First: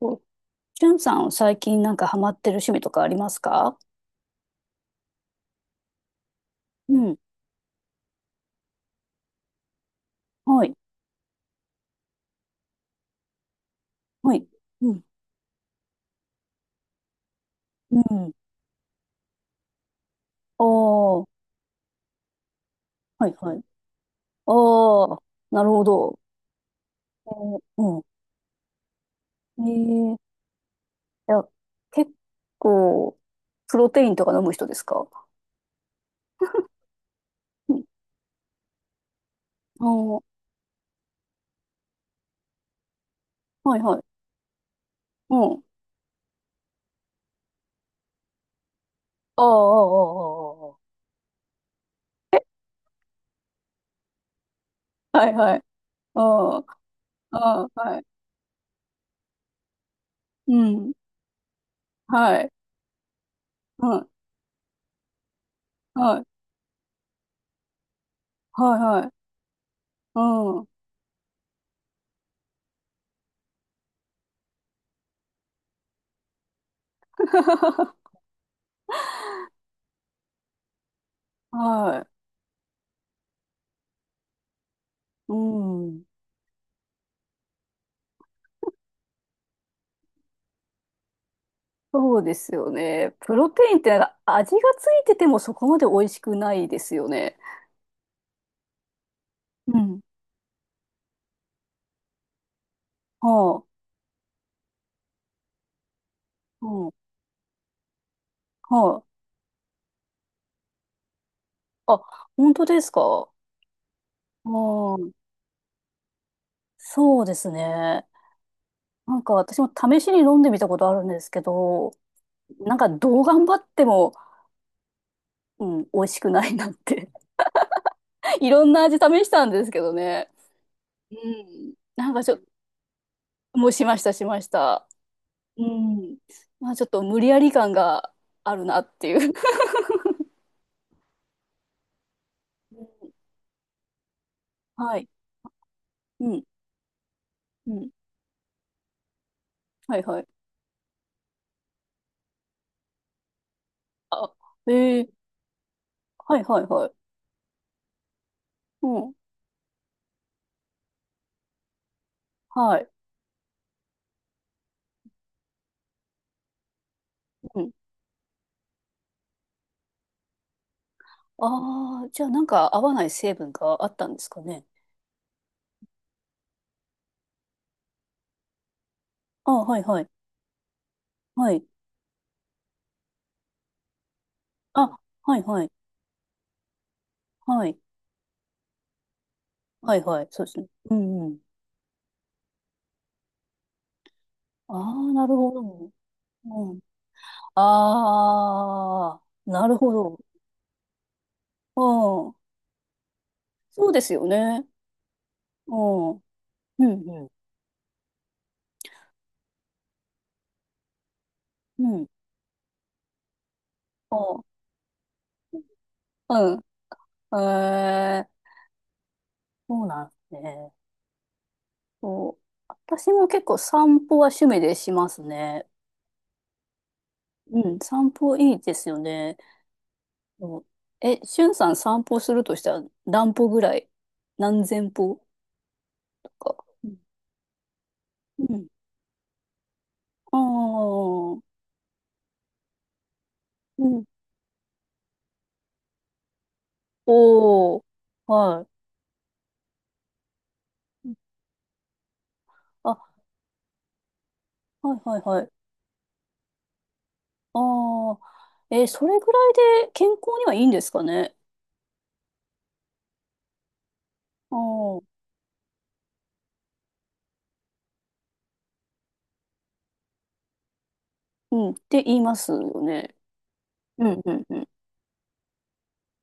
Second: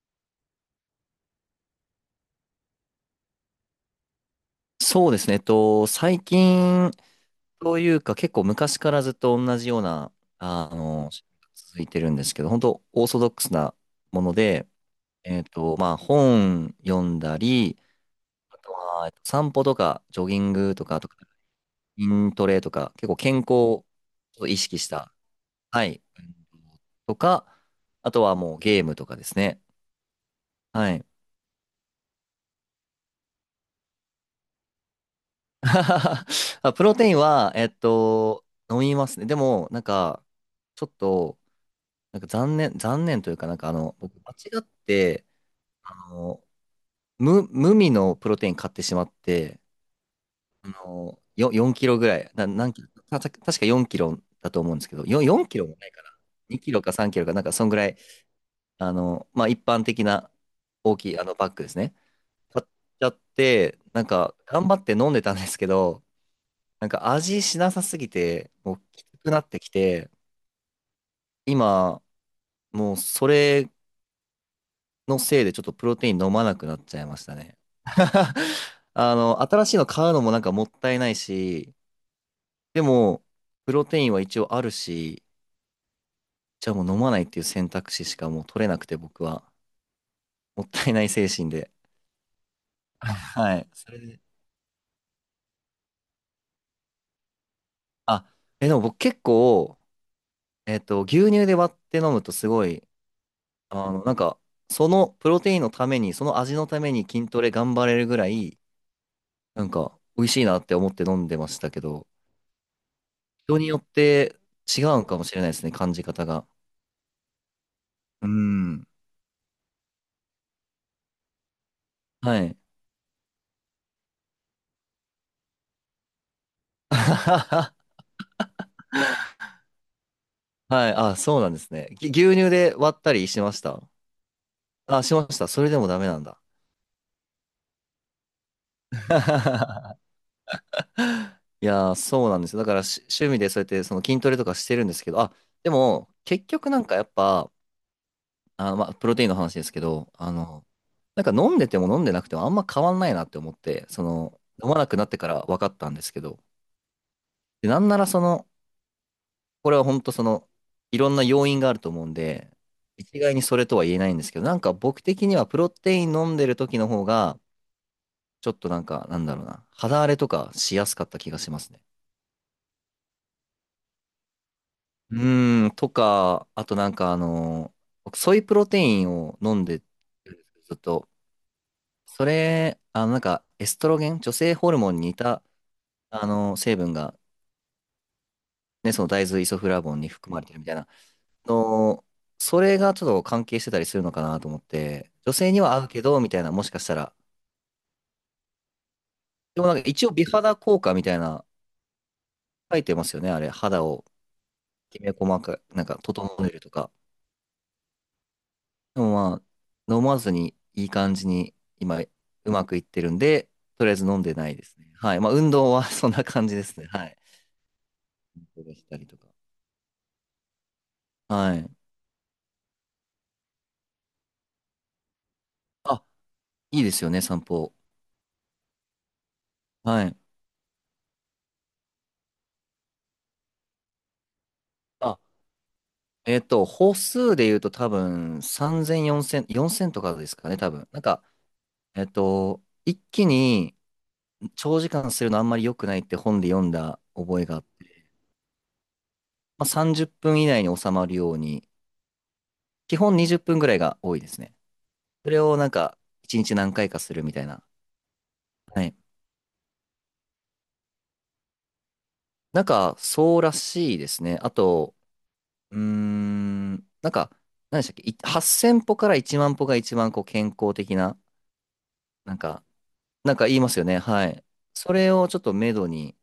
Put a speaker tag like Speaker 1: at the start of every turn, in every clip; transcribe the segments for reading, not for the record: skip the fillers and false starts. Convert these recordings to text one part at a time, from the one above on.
Speaker 1: お、しゅんさんは最近なんかハマってる趣味とかありますか？
Speaker 2: そうですね。最近
Speaker 1: うん。
Speaker 2: というか結構昔からずっと同じような、
Speaker 1: は
Speaker 2: あ
Speaker 1: い。
Speaker 2: あの、続いてるんですけど、本当オーソドックスなもの
Speaker 1: はい。
Speaker 2: で、
Speaker 1: うん。
Speaker 2: まあ本読んだり、
Speaker 1: うん。
Speaker 2: あとは散歩とかジョギン
Speaker 1: ああ、
Speaker 2: グとか、あと
Speaker 1: は
Speaker 2: 筋トレとか、結構
Speaker 1: い
Speaker 2: 健康
Speaker 1: はい。
Speaker 2: を意識した、
Speaker 1: ああ、なるほ
Speaker 2: はい、
Speaker 1: ど。
Speaker 2: とか、
Speaker 1: おーう
Speaker 2: あとはもうゲームとかですね。
Speaker 1: ん。ええ
Speaker 2: はい。
Speaker 1: いや、結構、プロテインとか飲む人ですか？
Speaker 2: あ、プロテインは、
Speaker 1: うん。
Speaker 2: 飲みますね。でも、なん
Speaker 1: おー、
Speaker 2: か、ちょっと、なんか残念というか、なんか
Speaker 1: はいはい。
Speaker 2: 僕間違って、
Speaker 1: うん。
Speaker 2: あの、無味のプロテイン買ってしまっ
Speaker 1: ああ、
Speaker 2: て、
Speaker 1: ああ、あー
Speaker 2: 4キロぐらい、何キロ、確か4キロだと思うんですけど、
Speaker 1: あー、ああ。はい
Speaker 2: 4
Speaker 1: は
Speaker 2: キ
Speaker 1: い。
Speaker 2: ロもないかな。
Speaker 1: あ
Speaker 2: 2
Speaker 1: あ、
Speaker 2: キロか3キロか、なんかそ
Speaker 1: あ
Speaker 2: んぐ
Speaker 1: あ、
Speaker 2: らい、
Speaker 1: はい。
Speaker 2: まあ一般的な
Speaker 1: うん。
Speaker 2: 大きいあのバッグですね。
Speaker 1: はい。
Speaker 2: 買っちゃって、
Speaker 1: う
Speaker 2: なん
Speaker 1: ん。
Speaker 2: か頑張って飲んでたんですけど、
Speaker 1: はい。
Speaker 2: なんか味しなさすぎて、も
Speaker 1: はい
Speaker 2: うき
Speaker 1: はい。
Speaker 2: つくなってきて、
Speaker 1: うん。
Speaker 2: 今、もうそれのせいでちょっとプロテイン飲まなくなっちゃいましたね。新しいの買うのもなんかもったいないし、
Speaker 1: はい。
Speaker 2: でも、プロテインは一応あるし、
Speaker 1: うん。
Speaker 2: じゃあもう飲まないっていう選択肢しかもう取れなくて僕は、もったいない精神で。
Speaker 1: そうですよ ね。プロ
Speaker 2: は
Speaker 1: テ
Speaker 2: い。
Speaker 1: インって
Speaker 2: そ
Speaker 1: な
Speaker 2: れ
Speaker 1: んか
Speaker 2: で、
Speaker 1: 味がついててもそこまで美味しくないですよね。
Speaker 2: あ、でも僕結
Speaker 1: う
Speaker 2: 構、
Speaker 1: ん。
Speaker 2: 牛乳で割って飲むとすごい、
Speaker 1: はあ。
Speaker 2: あの、なんか、そのプロテインのために、その味
Speaker 1: う
Speaker 2: のた
Speaker 1: ん
Speaker 2: めに筋トレ頑張れるぐらい、
Speaker 1: はい。
Speaker 2: なんか、美味しいなって思って飲んでましたけ
Speaker 1: あ、
Speaker 2: ど、
Speaker 1: 本当ですか？
Speaker 2: 人によって違う
Speaker 1: う
Speaker 2: の
Speaker 1: ん。
Speaker 2: かもしれないですね、感じ方が。
Speaker 1: そうですね。
Speaker 2: うん。
Speaker 1: なんか私も試しに飲んでみたことあるんですけど、
Speaker 2: はい。
Speaker 1: なんかどう頑張っても、うん、美味しくないなっ
Speaker 2: あ
Speaker 1: て。
Speaker 2: はは、
Speaker 1: いろんな味試したんですけどね。
Speaker 2: はい。
Speaker 1: う
Speaker 2: あ、そうなんです
Speaker 1: ん。
Speaker 2: ね。
Speaker 1: なんかち
Speaker 2: 牛
Speaker 1: ょっと、
Speaker 2: 乳で割ったりしまし
Speaker 1: もう
Speaker 2: た
Speaker 1: しました、しました。
Speaker 2: あ？しました。
Speaker 1: う
Speaker 2: それでもダメ
Speaker 1: ん。
Speaker 2: なんだ。
Speaker 1: まあちょっと無理やり感があるなっていう。
Speaker 2: いやー、そうなんですよ。だから 趣味でそうやってその筋トレとかしてるんで
Speaker 1: は
Speaker 2: す
Speaker 1: い。
Speaker 2: けど、あ、でも
Speaker 1: うん。
Speaker 2: 結局なんかやっぱ、
Speaker 1: うん。
Speaker 2: あ、まあ、プロテインの話ですけ
Speaker 1: はい
Speaker 2: ど、
Speaker 1: はい。
Speaker 2: なんか飲んでても飲んでなくてもあんま変わんないなって思って、その、飲まなく
Speaker 1: あ、
Speaker 2: な
Speaker 1: え
Speaker 2: って
Speaker 1: え
Speaker 2: から分かったんですけ
Speaker 1: は
Speaker 2: ど、
Speaker 1: いはいはい。
Speaker 2: で、なんならその、
Speaker 1: うん。
Speaker 2: これは本当その、いろんな要因があると思うんで、
Speaker 1: はい。
Speaker 2: 一概にそれとは言えないんですけど、なんか僕的にはプロテイン飲んでる時の方が、
Speaker 1: うん。
Speaker 2: ちょっとなんか、なんだろうな、肌荒れとかしやすかった気がしますね。
Speaker 1: ああ、じゃあなんか合わない成分があったんですかね。
Speaker 2: うーん、とか、あとなんか僕ソイプロテインを
Speaker 1: あ、
Speaker 2: 飲ん
Speaker 1: は
Speaker 2: で
Speaker 1: い
Speaker 2: る
Speaker 1: はい。
Speaker 2: んですけど、ずっと、
Speaker 1: はい。
Speaker 2: それ、エストロゲン、女性ホルモン
Speaker 1: あ、
Speaker 2: に似
Speaker 1: はい
Speaker 2: た、
Speaker 1: はい。
Speaker 2: 成分が、
Speaker 1: はい。
Speaker 2: ね、その大豆イソフラボ
Speaker 1: は
Speaker 2: ン
Speaker 1: い
Speaker 2: に
Speaker 1: はい。
Speaker 2: 含ま
Speaker 1: そう
Speaker 2: れ
Speaker 1: で
Speaker 2: て
Speaker 1: す
Speaker 2: るみ
Speaker 1: ね。
Speaker 2: たいな
Speaker 1: うんうん。
Speaker 2: の、それがちょっと関係してたりするのかなと思っ
Speaker 1: あ
Speaker 2: て、
Speaker 1: あ、な
Speaker 2: 女
Speaker 1: るほ
Speaker 2: 性には合う
Speaker 1: ど。
Speaker 2: けど、みたいな、もし
Speaker 1: うん。
Speaker 2: かしたら。
Speaker 1: ああ、
Speaker 2: でも
Speaker 1: な
Speaker 2: なん
Speaker 1: る
Speaker 2: か
Speaker 1: ほ
Speaker 2: 一応
Speaker 1: ど。
Speaker 2: 美肌効果みたいな、
Speaker 1: うん。
Speaker 2: 書いてますよね、あれ。肌
Speaker 1: そうで
Speaker 2: を
Speaker 1: すよね。
Speaker 2: きめ細か
Speaker 1: う
Speaker 2: く、なんか
Speaker 1: ん。うん
Speaker 2: 整えるとか。
Speaker 1: うん。
Speaker 2: でもまあ、飲まずにいい感じに
Speaker 1: う
Speaker 2: 今、
Speaker 1: ん。
Speaker 2: うまくいってるんで、とりあえず飲んでない
Speaker 1: あ
Speaker 2: ですね。はい。まあ、運動は そんな
Speaker 1: あ
Speaker 2: 感じ
Speaker 1: う
Speaker 2: ですね。はい。
Speaker 1: ん。ええ
Speaker 2: 運動したりとか。
Speaker 1: そうなんですね。
Speaker 2: はい。
Speaker 1: そう私も結構散歩は趣味でしますね。
Speaker 2: あ、いいですよね、散
Speaker 1: う
Speaker 2: 歩。
Speaker 1: ん、散歩いいですよね。
Speaker 2: はい。
Speaker 1: そうえ、しゅんさん散歩するとしたら何歩ぐらい、何千
Speaker 2: あ
Speaker 1: 歩とか？
Speaker 2: 歩数で言うと多分
Speaker 1: うん。
Speaker 2: 3000、4000とかで
Speaker 1: あ
Speaker 2: す
Speaker 1: あ
Speaker 2: かね、多分。なんか、
Speaker 1: ー、
Speaker 2: 一気に
Speaker 1: うん。
Speaker 2: 長時間するのあんまり良くないって本で読んだ覚えがあっ
Speaker 1: おー、
Speaker 2: て、
Speaker 1: は
Speaker 2: まあ、30分以内に収ま
Speaker 1: い。
Speaker 2: るように、
Speaker 1: あ、
Speaker 2: 基
Speaker 1: は
Speaker 2: 本20分ぐらいが多いですね。
Speaker 1: いはい
Speaker 2: それ
Speaker 1: はい。
Speaker 2: をなんか、1日何回かするみたいな。
Speaker 1: ああ、え
Speaker 2: は
Speaker 1: ー、
Speaker 2: い。
Speaker 1: それぐらいで健康にはいいんですかね？
Speaker 2: なんか、そうらしいですね。あ
Speaker 1: あ
Speaker 2: と、
Speaker 1: あ、
Speaker 2: うーん、なんか、何でしたっけ、8000歩から1万歩が一番こう健康的な、
Speaker 1: うん、って言い
Speaker 2: な
Speaker 1: ま
Speaker 2: ん
Speaker 1: す
Speaker 2: か、
Speaker 1: よね。
Speaker 2: なんか言いますよね。
Speaker 1: うん
Speaker 2: は
Speaker 1: うん
Speaker 2: い。
Speaker 1: うん。
Speaker 2: それをちょっと目処に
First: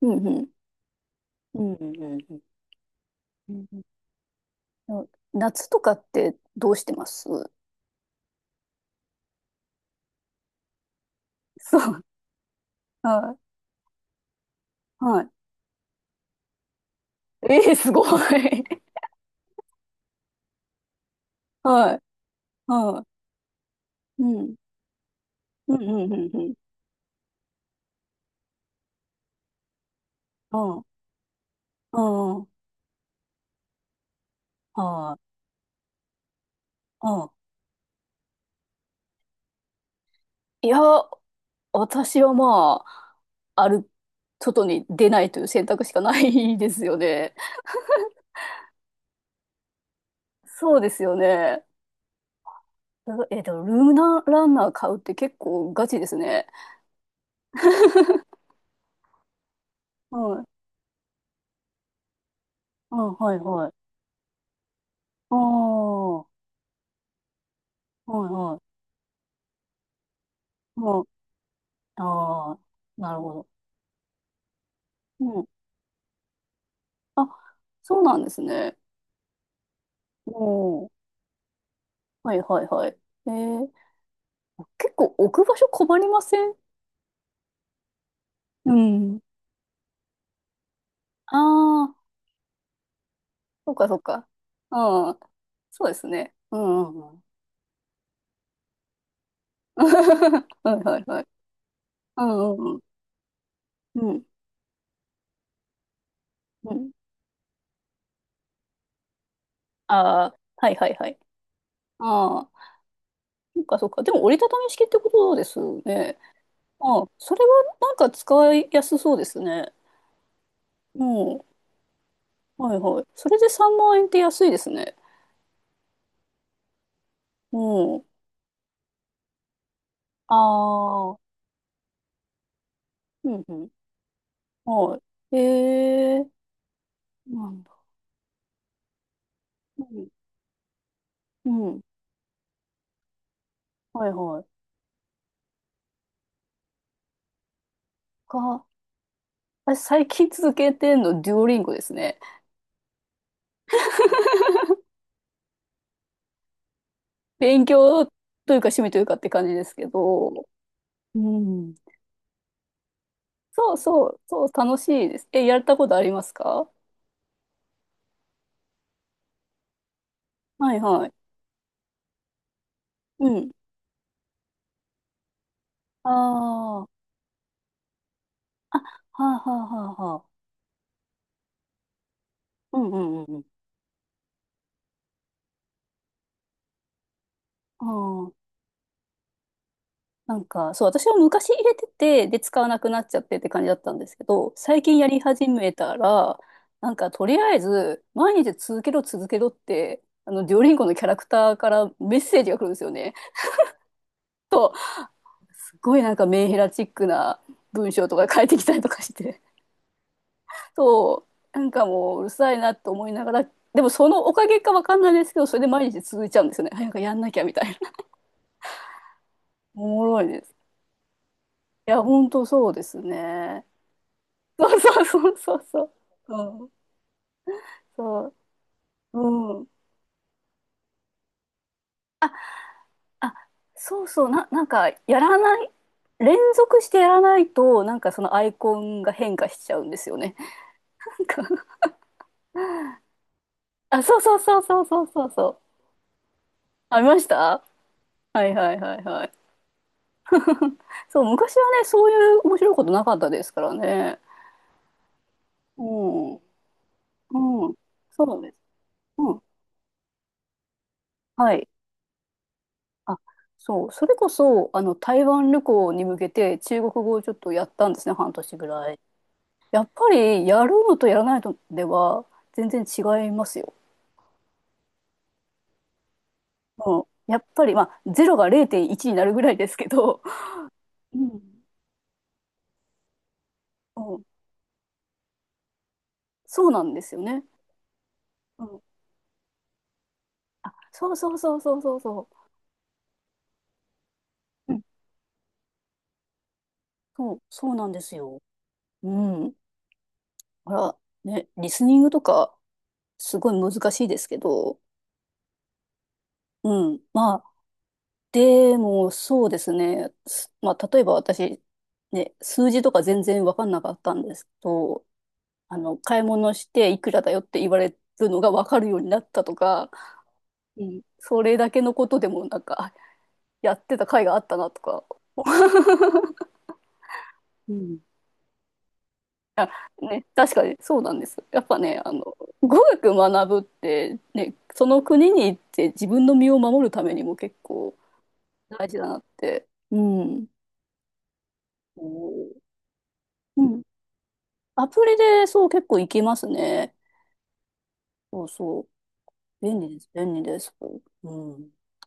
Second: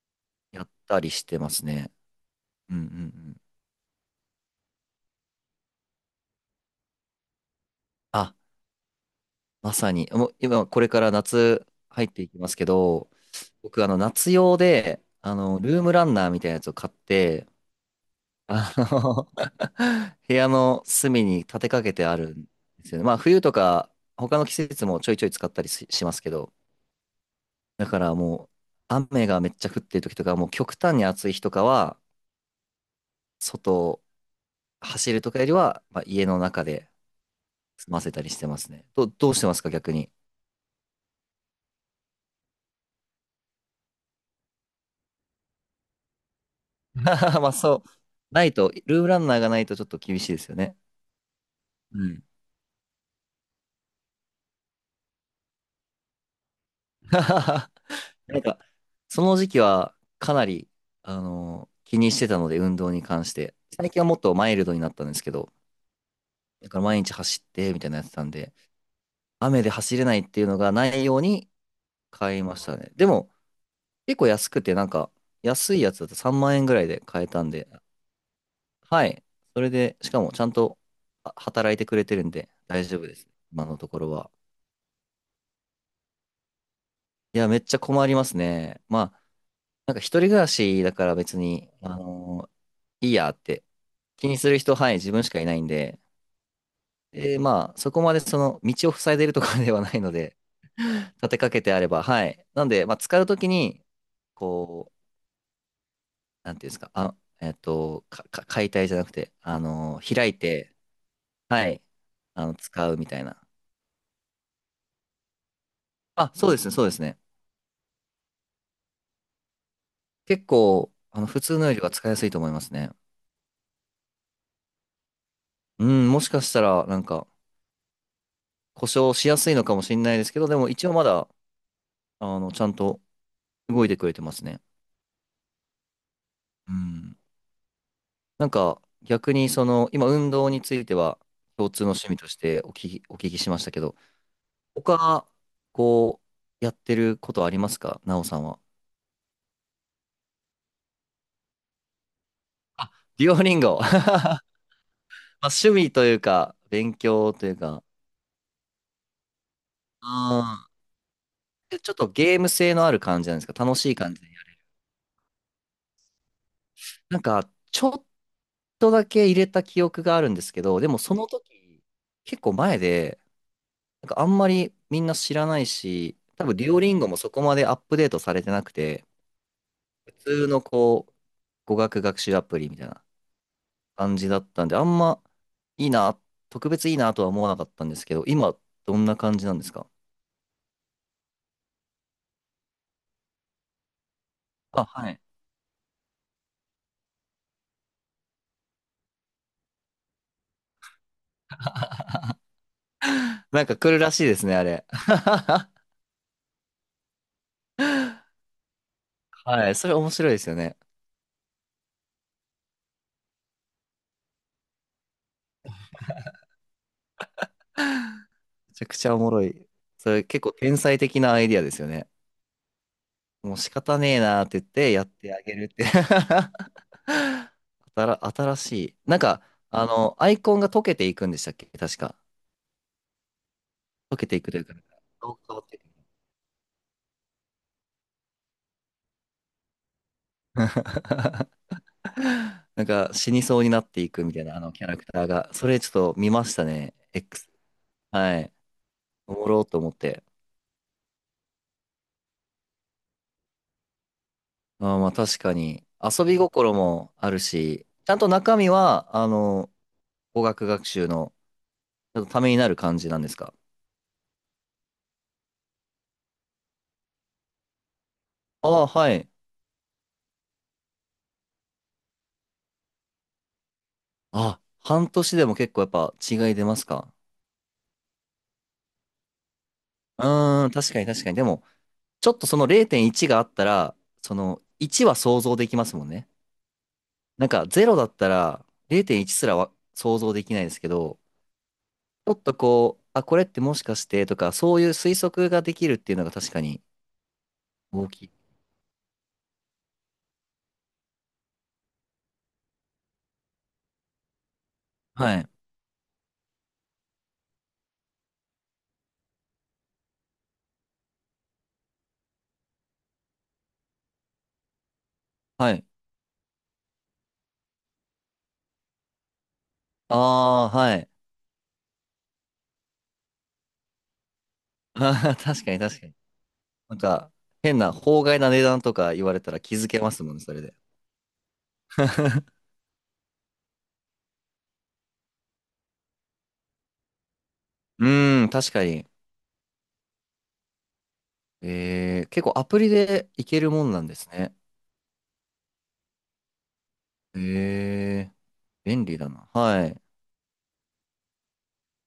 Speaker 1: うんうん。
Speaker 2: やったりしてま
Speaker 1: う
Speaker 2: す
Speaker 1: んう
Speaker 2: ね。
Speaker 1: んうん
Speaker 2: うん、うん、うん。
Speaker 1: うん。うん夏とかってどうしてます？
Speaker 2: あ、まさに。もう今、これから夏
Speaker 1: そう。
Speaker 2: 入っていきますけど、
Speaker 1: はい。
Speaker 2: 僕、夏用で、
Speaker 1: はい。
Speaker 2: ルームランナーみたいなやつを買って、
Speaker 1: ええすごい。
Speaker 2: あ の 部屋の隅に立てかけ
Speaker 1: はい。
Speaker 2: てあるんですよね。
Speaker 1: は
Speaker 2: まあ、冬とか、
Speaker 1: い。う
Speaker 2: 他の
Speaker 1: ん。
Speaker 2: 季節もちょいちょい使ったり
Speaker 1: うん、
Speaker 2: し
Speaker 1: うん、
Speaker 2: ま
Speaker 1: う
Speaker 2: す
Speaker 1: ん、
Speaker 2: け
Speaker 1: う
Speaker 2: ど、
Speaker 1: ん。
Speaker 2: だからもう、雨がめっちゃ降ってる時とか、もう極
Speaker 1: う
Speaker 2: 端に暑い日とかは、
Speaker 1: ん。うん。
Speaker 2: 外走
Speaker 1: は
Speaker 2: るとかよりは、まあ、家の中で
Speaker 1: い。うん。
Speaker 2: 済ませたりしてますね。どうしてますか、逆に。
Speaker 1: いや、私はまあ、ある、外に出ないという選択しかないですよね。
Speaker 2: まあ、そう。ないと、ルームランナーがないとちょっと厳しいですよ
Speaker 1: そ
Speaker 2: ね。
Speaker 1: うですよね。
Speaker 2: うん。
Speaker 1: えっと、でもルームナランナー買うって結構ガチですね。
Speaker 2: なんか、その時期はか
Speaker 1: は
Speaker 2: な
Speaker 1: い。
Speaker 2: り、気にしてたので、運動
Speaker 1: う
Speaker 2: に
Speaker 1: ん、
Speaker 2: 関し
Speaker 1: はい、
Speaker 2: て。
Speaker 1: はい。
Speaker 2: 最近はもっとマイルドになったんですけ
Speaker 1: ああ、
Speaker 2: ど、
Speaker 1: は
Speaker 2: だから毎日走って、みたいなのやっ
Speaker 1: い、
Speaker 2: てたん
Speaker 1: は
Speaker 2: で、
Speaker 1: い。
Speaker 2: 雨で走れないっていうのが
Speaker 1: う
Speaker 2: な
Speaker 1: ん、
Speaker 2: いように買い
Speaker 1: あ
Speaker 2: ま
Speaker 1: あ、
Speaker 2: したね。で
Speaker 1: なる
Speaker 2: も、
Speaker 1: ほど。
Speaker 2: 結構安くて、なんか、安いやつだと3万円ぐらいで買
Speaker 1: あ、
Speaker 2: えたんで、
Speaker 1: そうなんですね。
Speaker 2: はい。それで、しかもちゃんと
Speaker 1: も
Speaker 2: 働いてくれてる
Speaker 1: う、
Speaker 2: ん
Speaker 1: はい
Speaker 2: で
Speaker 1: はい
Speaker 2: 大
Speaker 1: はい。
Speaker 2: 丈夫です。
Speaker 1: え
Speaker 2: 今
Speaker 1: ー、
Speaker 2: のところは。
Speaker 1: 結構置く場所困りません？
Speaker 2: いや、めっちゃ困ります
Speaker 1: う
Speaker 2: ね。ま
Speaker 1: ん。
Speaker 2: あ、なんか一人暮らしだから
Speaker 1: あ
Speaker 2: 別に、
Speaker 1: あ、
Speaker 2: いいやって
Speaker 1: そうかそう
Speaker 2: 気
Speaker 1: か。
Speaker 2: にする人、はい、自
Speaker 1: うん。
Speaker 2: 分しかいないん
Speaker 1: そうで
Speaker 2: で、
Speaker 1: すね。うんうんうん。
Speaker 2: で、まあ、そこまでその道を塞いでるとかではないので、
Speaker 1: はいはい はい。
Speaker 2: 立てかけてあれば、
Speaker 1: う
Speaker 2: はい。
Speaker 1: んう
Speaker 2: なん
Speaker 1: んうん。
Speaker 2: で、まあ、使うときに、
Speaker 1: う
Speaker 2: こう、なんて
Speaker 1: ん
Speaker 2: いうんで
Speaker 1: う
Speaker 2: すか、
Speaker 1: ん。
Speaker 2: あ、解体じゃなくて、
Speaker 1: あ
Speaker 2: 開
Speaker 1: あ、
Speaker 2: い
Speaker 1: はい
Speaker 2: て、
Speaker 1: はいはい。
Speaker 2: はい、
Speaker 1: ああ、
Speaker 2: 使うみたいな。
Speaker 1: そうかそうか。でも折りたたみ式ってことですよね。
Speaker 2: あ、そうですね、そうです
Speaker 1: ああ、
Speaker 2: ね。
Speaker 1: それはなんか使いやすそうですね。
Speaker 2: 結構、
Speaker 1: う
Speaker 2: 普
Speaker 1: ん。
Speaker 2: 通のよりは使いやすいと思います
Speaker 1: はい
Speaker 2: ね。
Speaker 1: はい。それで3万円って安いですね。
Speaker 2: うん、もしかしたら、なんか、
Speaker 1: うん。
Speaker 2: 故障しやすいのかもしれないですけど、でも一応ま
Speaker 1: ああ、
Speaker 2: だ、ちゃんと
Speaker 1: うんうん。
Speaker 2: 動いてくれてますね。
Speaker 1: はい。えー、
Speaker 2: うん。
Speaker 1: なんだ。
Speaker 2: なんか、逆に、そ
Speaker 1: う
Speaker 2: の、今、
Speaker 1: ん。
Speaker 2: 運動については、
Speaker 1: う
Speaker 2: 共
Speaker 1: ん。
Speaker 2: 通の趣味としてお聞きしましたけど、
Speaker 1: はいはい。
Speaker 2: 他、こう、やってることありますかなおさんは。
Speaker 1: か、私最近続けてんの、デュオリンゴですね。
Speaker 2: あ、デュオリンゴ。ま あ、趣味というか、勉強という
Speaker 1: 勉
Speaker 2: か、
Speaker 1: 強というか趣味というかって感じですけ
Speaker 2: う
Speaker 1: ど。
Speaker 2: ん。
Speaker 1: うん。
Speaker 2: でちょっとゲーム性のある感じなんですか？
Speaker 1: そう
Speaker 2: 楽しい
Speaker 1: そ
Speaker 2: 感
Speaker 1: う、
Speaker 2: じで、
Speaker 1: そう、楽しいです。え、やったことありますか？
Speaker 2: なんか、ちょっとだけ入れた記憶があるんですけ
Speaker 1: はい
Speaker 2: ど、でも
Speaker 1: はい。
Speaker 2: その時、結構前で、
Speaker 1: うん。
Speaker 2: なんかあんまりみんな知らないし、多分デュオ
Speaker 1: あ
Speaker 2: リン
Speaker 1: あ。
Speaker 2: ゴもそこまでアップデートされてなく
Speaker 1: あ、
Speaker 2: て、
Speaker 1: はあはあはあ
Speaker 2: 普
Speaker 1: はあ。
Speaker 2: 通のこう、語学学習アプリみ
Speaker 1: う
Speaker 2: たい
Speaker 1: んう
Speaker 2: な
Speaker 1: んうんうん。
Speaker 2: 感じだったんで、あんまいいな、特別いいなとは思わなかった
Speaker 1: あ
Speaker 2: んですけど、
Speaker 1: あ
Speaker 2: 今、どんな感じなんですか
Speaker 1: なんか、そう、私は昔入れてて、で、使わなくなっちゃってって感じだったんですけど、最
Speaker 2: あ？
Speaker 1: 近や
Speaker 2: は
Speaker 1: り
Speaker 2: い。
Speaker 1: 始めたら、なんか、とりあえず、毎日続けろ続けろって、あの、デュオリンゴのキャラクターから メッセージが来るんですよね。
Speaker 2: なんか来るらしいですね、あれ。
Speaker 1: す ごいなんかメンヘラチックな文章とか書いてきたりとかして。
Speaker 2: はい、それ面白いですよね。
Speaker 1: そう、なんかもううるさいなと思いながら、でもそのおかげかわかんないですけど、それで毎日続いちゃうんですよね。早くやんなきゃみたいな。
Speaker 2: めちゃくちゃおもろい。
Speaker 1: おも
Speaker 2: そ
Speaker 1: ろ
Speaker 2: れ
Speaker 1: い
Speaker 2: 結
Speaker 1: で
Speaker 2: 構
Speaker 1: す。
Speaker 2: 天才的なアイディアですよ
Speaker 1: いや、
Speaker 2: ね。
Speaker 1: ほんとそうです
Speaker 2: もう
Speaker 1: ね。
Speaker 2: 仕方ねえなーって言っ
Speaker 1: そう
Speaker 2: て
Speaker 1: そ
Speaker 2: や
Speaker 1: う
Speaker 2: っ
Speaker 1: そ
Speaker 2: て
Speaker 1: う
Speaker 2: あげ
Speaker 1: そう
Speaker 2: るっ
Speaker 1: そ
Speaker 2: て
Speaker 1: う。うん
Speaker 2: 新
Speaker 1: そ
Speaker 2: 新しい。なん
Speaker 1: う、
Speaker 2: か、
Speaker 1: うん。
Speaker 2: アイコンが溶けていくんでしたっけ確か。
Speaker 1: あ、そう
Speaker 2: 溶
Speaker 1: そう、
Speaker 2: けていくというか、なんか
Speaker 1: や
Speaker 2: 顔
Speaker 1: ら
Speaker 2: 変わ
Speaker 1: な
Speaker 2: っ
Speaker 1: い、
Speaker 2: ていく
Speaker 1: 連続してやらないと、なんかそのアイコンが変化しちゃうんですよね。なんか
Speaker 2: なんか死にそうになって
Speaker 1: あ、
Speaker 2: い
Speaker 1: そう
Speaker 2: くみ
Speaker 1: そう
Speaker 2: たいな、
Speaker 1: そ
Speaker 2: あ
Speaker 1: う
Speaker 2: の
Speaker 1: そ
Speaker 2: キ
Speaker 1: う
Speaker 2: ャラ
Speaker 1: そ
Speaker 2: ク
Speaker 1: うそ
Speaker 2: ター
Speaker 1: うそ
Speaker 2: が。そ
Speaker 1: う。
Speaker 2: れちょっと見ましたね。
Speaker 1: ありまし
Speaker 2: X。
Speaker 1: た？
Speaker 2: は
Speaker 1: はい
Speaker 2: い。
Speaker 1: はいはいはい。
Speaker 2: おもろうと思って。
Speaker 1: そう、昔はね、そういう面白いことなかったですからね。
Speaker 2: あーまあ確か
Speaker 1: う
Speaker 2: に。遊
Speaker 1: ん、
Speaker 2: び
Speaker 1: う
Speaker 2: 心もある
Speaker 1: ん、
Speaker 2: し、ちゃん
Speaker 1: そう
Speaker 2: と
Speaker 1: なんです。
Speaker 2: 中身は、
Speaker 1: うん、
Speaker 2: 語学学習の
Speaker 1: はい。
Speaker 2: ちょっとためになる感じな
Speaker 1: あ、
Speaker 2: んですか？
Speaker 1: そう、それこそ、あの、台湾旅行に向けて中国語をちょっとやったんですね、半年ぐ
Speaker 2: ああ
Speaker 1: ら
Speaker 2: ー、
Speaker 1: い。
Speaker 2: はい。
Speaker 1: やっぱりやるのとやらないのでは全然違いますよ。
Speaker 2: あ、半年でも結構やっぱ違い出ます
Speaker 1: うん、
Speaker 2: か？
Speaker 1: やっぱり、まあ、0が0.1になるぐらいですけど、
Speaker 2: うーん、確かに、
Speaker 1: う
Speaker 2: 確かに。
Speaker 1: ん、
Speaker 2: でも、ちょっとその0.1があったら、
Speaker 1: うん、
Speaker 2: その1は想像できますもんね。
Speaker 1: そうなんですよね。
Speaker 2: なんか0だった
Speaker 1: う
Speaker 2: ら
Speaker 1: ん、
Speaker 2: 0.1すらは想像できないですけ
Speaker 1: そう
Speaker 2: ど、
Speaker 1: そうそうそうそうそ
Speaker 2: ちょっとこう、あ、これってもしかしてとか、
Speaker 1: う。う
Speaker 2: そう
Speaker 1: ん、
Speaker 2: いう推測ができるっていうのが確かに
Speaker 1: そう、そうなんで
Speaker 2: 大
Speaker 1: す
Speaker 2: きい。
Speaker 1: よ。うん。あら、ね、リスニングとかすごい難しいですけど、
Speaker 2: はい。
Speaker 1: うん。まあ、でもそうですね。まあ、例えば私、ね、数字とか全然わかんなかったんですけど、
Speaker 2: は
Speaker 1: あ
Speaker 2: い。
Speaker 1: の、買い物していくらだよって言われるのが分かるようになったとか、
Speaker 2: ああ、
Speaker 1: う
Speaker 2: は
Speaker 1: ん、
Speaker 2: い。
Speaker 1: それだけのことでもなんか、あやってた甲斐があったなと か、
Speaker 2: 確かに、確かに。なんか、
Speaker 1: う
Speaker 2: 変な
Speaker 1: ん。
Speaker 2: 法外な値段とか言われたら
Speaker 1: あ
Speaker 2: 気づけます
Speaker 1: ね、
Speaker 2: もんね、そ
Speaker 1: 確
Speaker 2: れ
Speaker 1: か
Speaker 2: で。
Speaker 1: にそうなんです。やっぱね、あの、語学学ぶって、ね、その国に行って自分の身を守るためにも結構
Speaker 2: うーん、確か
Speaker 1: 大事だ
Speaker 2: に。
Speaker 1: なって。うん。そ
Speaker 2: えー、結構アプリでいけ
Speaker 1: うう
Speaker 2: る
Speaker 1: ん。
Speaker 2: もんなんですね。
Speaker 1: アプリでそう結構いけますね。
Speaker 2: えー、
Speaker 1: そうそう。
Speaker 2: 便利だな。
Speaker 1: 便
Speaker 2: は
Speaker 1: 利で
Speaker 2: い。
Speaker 1: す。便利です。うん。